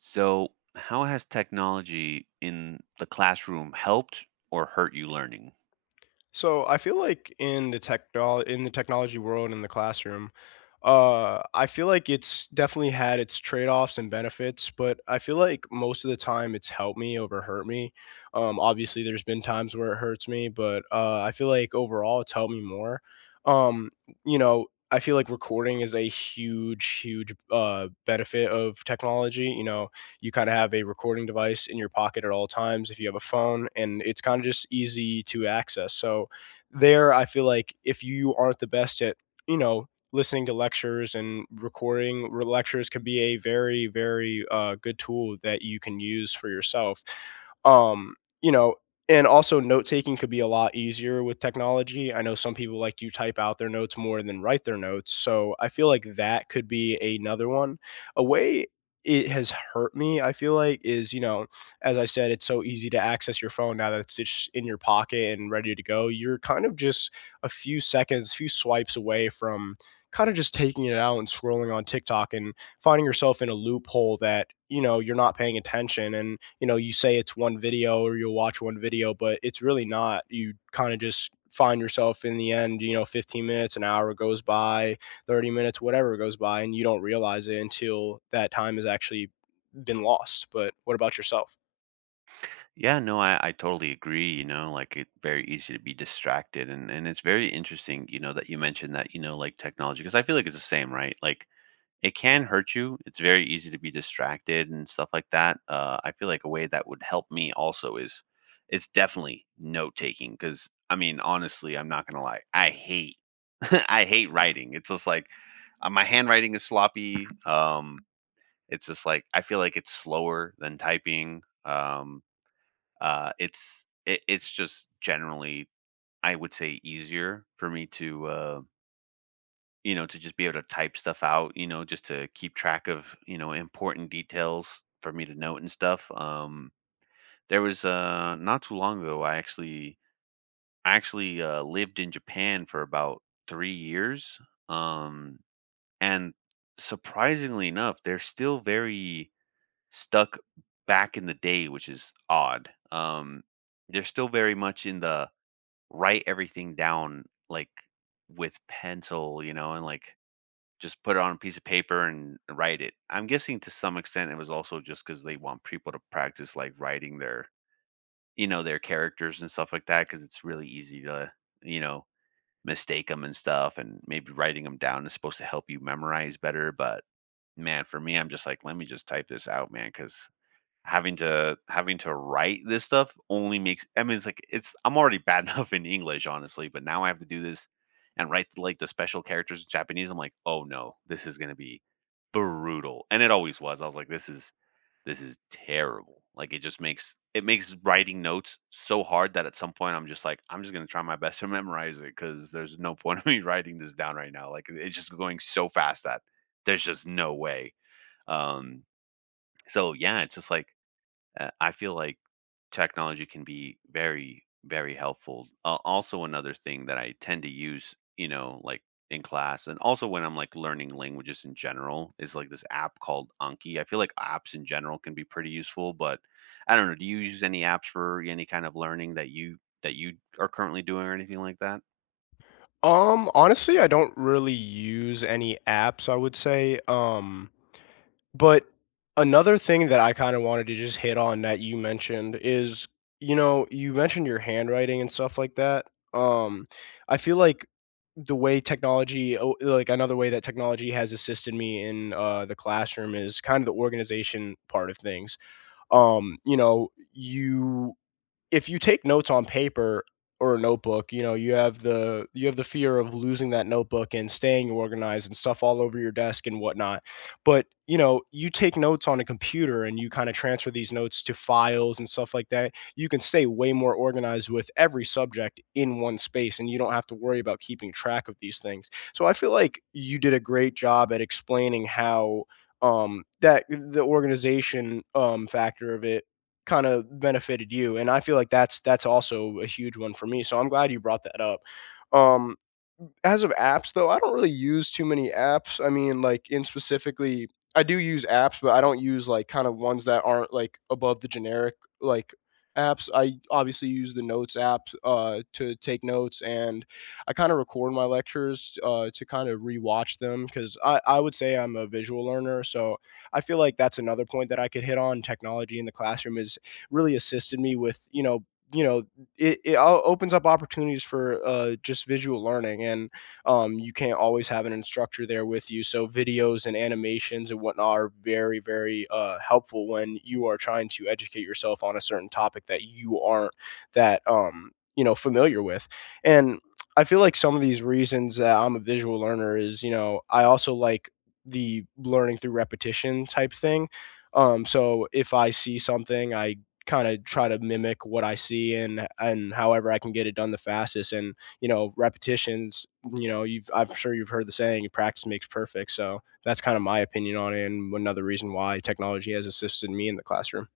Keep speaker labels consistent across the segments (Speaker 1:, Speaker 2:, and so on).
Speaker 1: So, how has technology in the classroom helped or hurt you learning?
Speaker 2: So I feel like in the technology world in the classroom, I feel like it's definitely had its trade-offs and benefits, but I feel like most of the time it's helped me over hurt me. Obviously, there's been times where it hurts me, but I feel like overall it's helped me more. Um, I feel like recording is a huge benefit of technology. You know, you kind of have a recording device in your pocket at all times if you have a phone, and it's kind of just easy to access. So there, I feel like if you aren't the best at, you know, listening to lectures and lectures can be a very good tool that you can use for yourself. Um, you know, and also note taking could be a lot easier with technology. I know some people like to type out their notes more than write their notes. So I feel like that could be another one. A way it has hurt me, I feel like, is, you know, as I said, it's so easy to access your phone now that it's just in your pocket and ready to go. You're kind of just a few seconds, few swipes away from kind of just taking it out and scrolling on TikTok and finding yourself in a loophole that, you know, you're not paying attention. And, you know, you say it's one video or you'll watch one video, but it's really not. You kind of just find yourself in the end, you know, 15 minutes, an hour goes by 30 minutes, whatever goes by, and you don't realize it until that time has actually been lost. But what about yourself?
Speaker 1: Yeah, no, I totally agree. You know, like it's very easy to be distracted. And it's very interesting, you know, that you mentioned that, you know, like technology, because I feel like it's the same, right? Like it can hurt you. It's very easy to be distracted and stuff like that. I feel like a way that would help me also is it's definitely note taking because I mean, honestly, I'm not gonna lie. I hate I hate writing. It's just like my handwriting is sloppy. It's just like I feel like it's slower than typing. It's just generally I would say easier for me to you know, to just be able to type stuff out, you know, just to keep track of, you know, important details for me to note and stuff. There was not too long ago, I actually lived in Japan for about 3 years. Um, and surprisingly enough, they're still very stuck back in the day, which is odd. They're still very much in the write everything down like with pencil, you know, and like just put it on a piece of paper and write it. I'm guessing to some extent it was also just because they want people to practice, like, writing their you know, their characters and stuff like that. Because it's really easy to, you know, mistake them and stuff, and maybe writing them down is supposed to help you memorize better, but, man, for me, I'm just like, "Let me just type this out, man, because." Having to write this stuff only makes I mean, it's like it's I'm already bad enough in English, honestly, but now I have to do this and write, like, the special characters in Japanese, I'm like, "Oh, no. This is gonna be brutal," and it always was. I was like, this is terrible." Like, it makes writing notes so hard that at some point, I'm just like, "I'm just gonna try my best to memorize it because there's no point of me writing this down right now." Like, it's just going so fast that there's just no way. Um, so, yeah, it's just like I feel like technology can be very, very helpful. Also, another thing that I tend to use, you know, like in class and also when I'm like learning languages in general is like this app called Anki. I feel like apps in general can be pretty useful, but I don't know. Do you use any apps for any kind of learning that you are currently doing or anything like that?
Speaker 2: Honestly, I don't really use any apps, I would say. But another thing that I kind of wanted to just hit on that you mentioned is, you know, you mentioned your handwriting and stuff like that. Um, I feel like the way technology, oh, like another way that technology has assisted me in the classroom is kind of the organization part of things. You know, you if you take notes on paper or a notebook, you know, you have the fear of losing that notebook and staying organized and stuff all over your desk and whatnot. But you know, you take notes on a computer and you kind of transfer these notes to files and stuff like that. You can stay way more organized with every subject in one space, and you don't have to worry about keeping track of these things. So I feel like you did a great job at explaining how that the organization factor of it kind of benefited you, and I feel like that's also a huge one for me, so I'm glad you brought that up. Um as of apps though, I don't really use too many apps. I mean, like in specifically, I do use apps, but I don't use like kind of ones that aren't like above the generic like apps. I obviously use the notes app to take notes, and I kind of record my lectures to kind of rewatch them because I would say I'm a visual learner, so I feel like that's another point that I could hit on. Technology in the classroom has really assisted me with you know opens up opportunities for just visual learning and you can't always have an instructor there with you. So videos and animations and whatnot are very helpful when you are trying to educate yourself on a certain topic that you aren't that you know familiar with. And I feel like some of these reasons that I'm a visual learner is you know I also like the learning through repetition type thing. So if I see something, I kind of try to mimic what I see and however I can get it done the fastest. And you know, repetitions, you know, you've I'm sure you've heard the saying, practice makes perfect. So that's kind of my opinion on it and another reason why technology has assisted me in the classroom.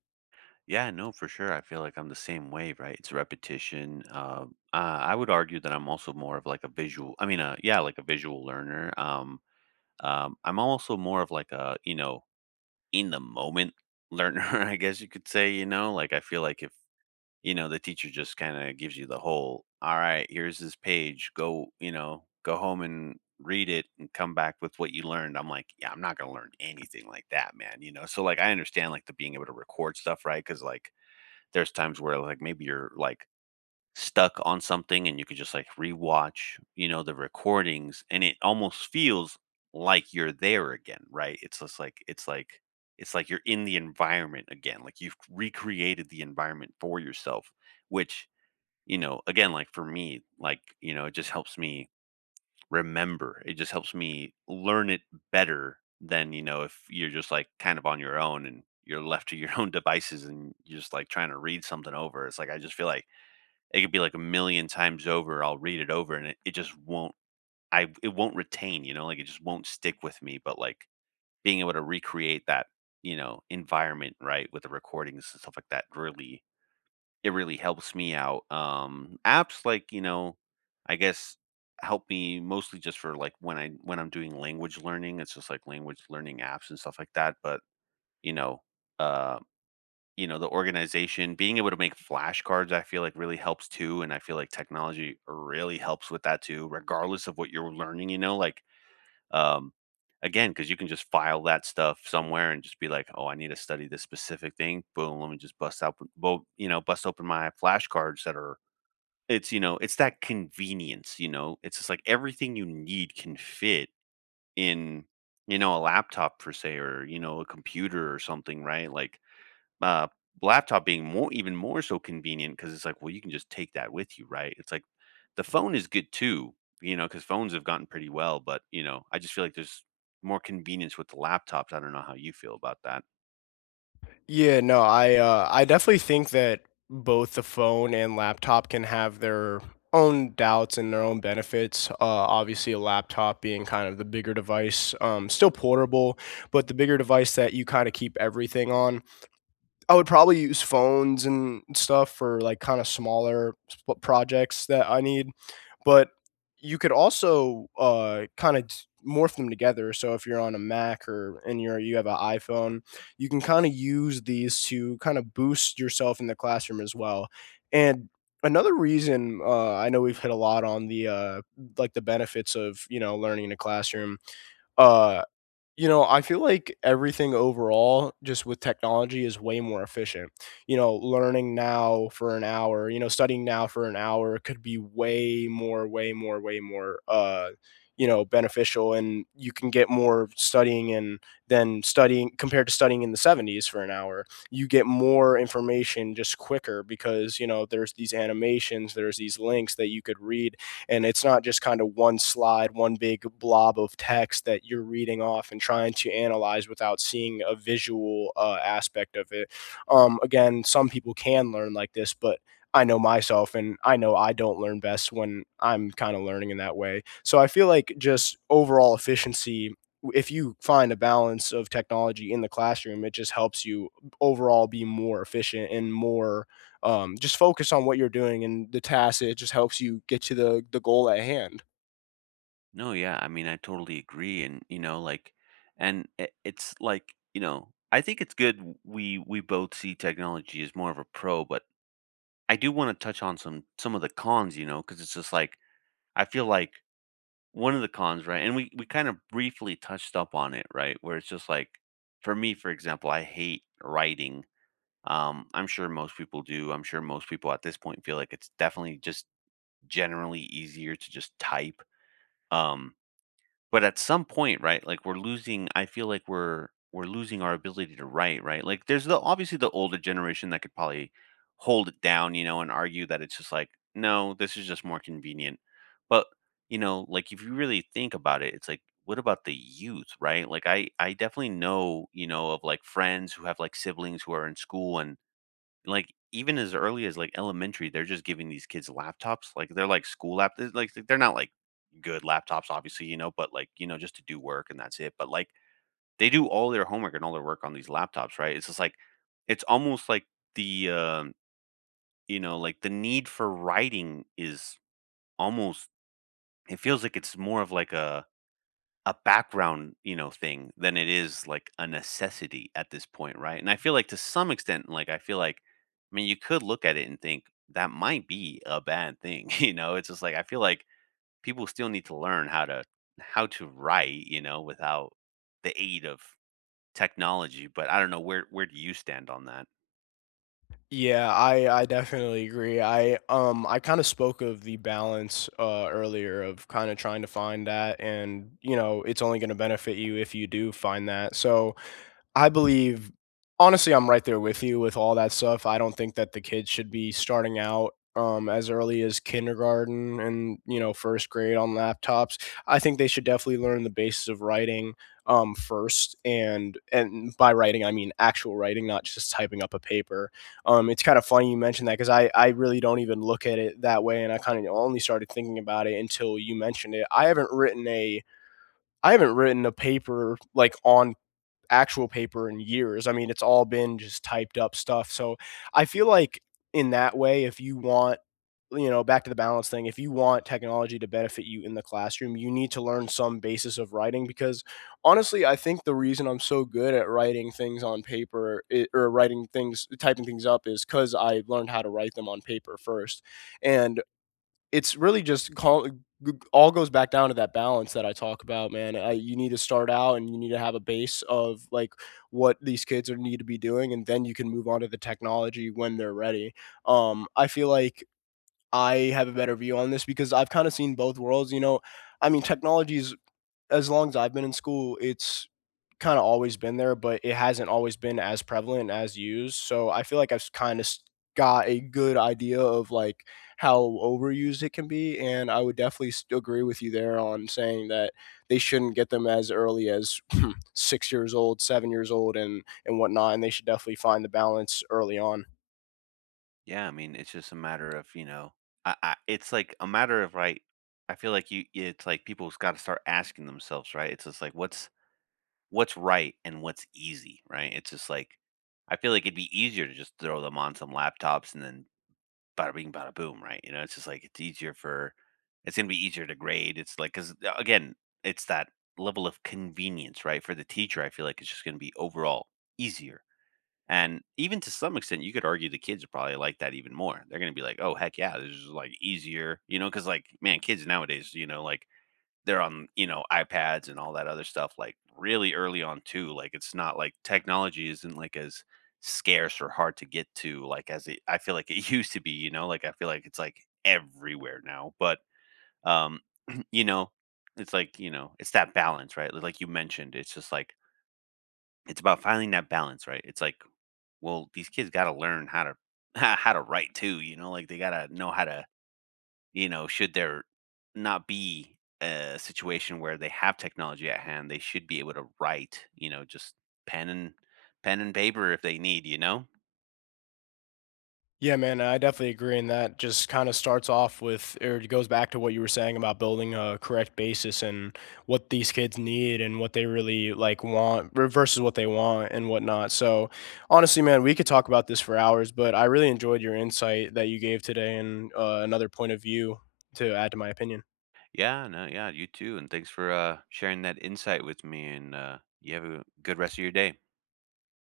Speaker 1: Yeah, no, for sure. I feel like I'm the same way, right? It's repetition. I would argue that I'm also more of like a visual. I mean, yeah, like a visual learner. I'm also more of like a, you know, in the moment learner, I guess you could say, you know, like I feel like if, you know, the teacher just kind of gives you the whole, all right, here's this page, go, you know, go home and read it and come back with what you learned. I'm like, yeah, I'm not going to learn anything like that, man, you know. So like I understand like the being able to record stuff, right? Cuz like there's times where like maybe you're like stuck on something and you could just like rewatch, you know, the recordings and it almost feels like you're there again, right? It's just like it's like you're in the environment again. Like you've recreated the environment for yourself, which, you know, again, like for me, like, you know, it just helps me remember. It just helps me learn it better than, you know, if you're just like kind of on your own and you're left to your own devices and you're just like trying to read something over. It's like I just feel like it could be like a million times over, I'll read it over and it just won't I it won't retain, you know, like it just won't stick with me, but like being able to recreate that, you know, environment, right, with the recordings and stuff like that really it really helps me out. Apps like, you know, I guess help me mostly just for like when I'm doing language learning, it's just like language learning apps and stuff like that, but you know, uh you know, the organization, being able to make flashcards, I feel like really helps too. And I feel like technology really helps with that too, regardless of what you're learning, you know, like, um, again, because you can just file that stuff somewhere and just be like, oh, I need to study this specific thing. Boom, let me just bust out, you know, bust open my flashcards that are, it's, you know, it's that convenience, you know, it's just like everything you need can fit in, you know, a laptop per se, or, you know, a computer or something, right? Like, uh, laptop being more even more so convenient because it's like, well, you can just take that with you, right? It's like the phone is good too, you know, because phones have gotten pretty well, but, you know, I just feel like there's more convenience with the laptops. I don't know how you feel about that.
Speaker 2: Yeah, no, I definitely think that both the phone and laptop can have their own doubts and their own benefits. Obviously, a laptop being kind of the bigger device, still portable, but the bigger device that you kind of keep everything on. I would probably use phones and stuff for like kind of projects that I need, but you could also kind of morph them together. So if you're on a Mac or and you have an iPhone, you can kind of use these to kind of boost yourself in the classroom as well. And another reason I know we've hit a lot on the like the benefits of you know learning in a classroom. Uh, you know, I feel like everything overall, just with technology, is way more efficient. You know, learning now for an hour, you know, studying now for an hour could be way more, you know, beneficial, and you can get more studying in than studying compared to studying in the 70s for an hour. You get more information just quicker because, you know, there's these animations, there's these links that you could read and it's not just kind of one slide, one big blob of text that you're reading off and trying to analyze without seeing a visual aspect of it. Again, some people can learn like this, but I know myself and I know I don't learn best when I'm kind of learning in that way. So I feel like just overall efficiency if you find a balance of technology in the classroom, it just helps you overall be more efficient and more just focus on what you're doing and the task. It just helps you get to the goal at hand.
Speaker 1: No, yeah, I mean, I totally agree, and you know, like, and it's like, you know, I think it's good. We both see technology as more of a pro, but I do want to touch on some of the cons, you know, because it's just like I feel like one of the cons, right? And we kind of briefly touched up on it, right? Where it's just like for me, for example, I hate writing. I'm sure most people do. I'm sure most people at this point feel like it's definitely just generally easier to just type. Um, but at some point, right, like, we're losing I feel like we're losing our ability to write, right? Like, there's the obviously the older generation that could probably hold it down, you know, and argue that it's just like, "No, this is just more convenient." But, you know, like, if you really think about it, it's like, what about the youth, right? Like, I definitely know, you know, of, like, friends who have, like, siblings who are in school and like, even as early as, like, elementary, they're just giving these kids laptops, like, they're, like, school lap they're, like they're not, like, good laptops, obviously, you know, but, like, you know, just to do work and that's it, but, like, they do all their homework and all their work on these laptops, right? It's just, like it's almost like the, you know, like, the need for writing is almost it feels like it's more of, like, a background, you know, thing than it is like a necessity at this point, right? And I feel like to some extent, like I feel like, I mean, you could look at it and think that might be a bad thing, you know. It's just like I feel like people still need to learn how to write, you know, without the aid of technology. But I don't know where do you stand on that?
Speaker 2: Yeah, I definitely agree. I kind of spoke of the balance earlier of kind of trying to find that and you know, it's only going to benefit you if you do find that. So I believe honestly, I'm right there with you with all that stuff. I don't think that the kids should be starting out as early as kindergarten and you know first grade on laptops. I think they should definitely learn the basis of writing first, and by writing I mean actual writing, not just typing up a paper. It's kind of funny you mentioned that because I really don't even look at it that way, and I kind of only started thinking about it until you mentioned it. I haven't written a paper like on actual paper in years. I mean, it's all been just typed up stuff. So I feel like in that way, if you want, you know, back to the balance thing, if you want technology to benefit you in the classroom, you need to learn some basis of writing because honestly, I think the reason I'm so good at writing things on paper or writing things, typing things up is because I learned how to write them on paper first. And it's really just call all goes back down to that balance that I talk about, man. You need to start out and you need to have a base of like what these kids are need to be doing, and then you can move on to the technology when they're ready. I feel like I have a better view on this because I've kind of seen both worlds. You know, I mean, technology is as long as I've been in school, it's kinda always been there, but it hasn't always been as prevalent as used, so I feel like I've kinda got a good idea of, like, how overused it can be, and I would definitely s agree with you there on saying that they shouldn't get them as early as 6 years old, 7 years old, and whatnot, and they should definitely find the balance early on.
Speaker 1: Yeah, I mean, it's just a matter of you know, I it's like a matter of right. I feel like you, it's like people's got to start asking themselves, right? It's just like what's right and what's easy, right? It's just like I feel like it'd be easier to just throw them on some laptops and then bada bing, bada boom, right? You know, it's just like it's gonna be easier to grade. It's like because again, it's that level of convenience, right? For the teacher, I feel like it's just gonna be overall easier. And even to some extent, you could argue the kids are probably like that even more. They're gonna be like, "Oh heck yeah, this is like easier," you know? Because like man, kids nowadays, you know, like they're on, you know, iPads and all that other stuff, like, really early on too. Like, it's not like technology isn't, like, as scarce or hard to get to, like, as it I feel like it used to be, you know? Like, I feel like it's, like, everywhere now, but, um, you know, it's like, you know, it's that balance, right? Like you mentioned, it's just like it's about finding that balance, right? It's like, well, these kids gotta learn how to how to write too, you know? Like, they gotta know how to you know, should there not be a situation where they have technology at hand, they should be able to write, you know, just pen and pen and paper if they need, you know?
Speaker 2: Yeah, man, I definitely agree. And that just kind of starts off with, or it goes back to what you were saying about building a correct basis and what these kids need and what they really like versus what they want and whatnot. So, honestly, man, we could talk about this for hours, but I really enjoyed your insight that you gave today and another point of view to add to my opinion.
Speaker 1: Yeah, no, yeah, you too. And thanks for sharing that insight with me and you have a good rest of your day.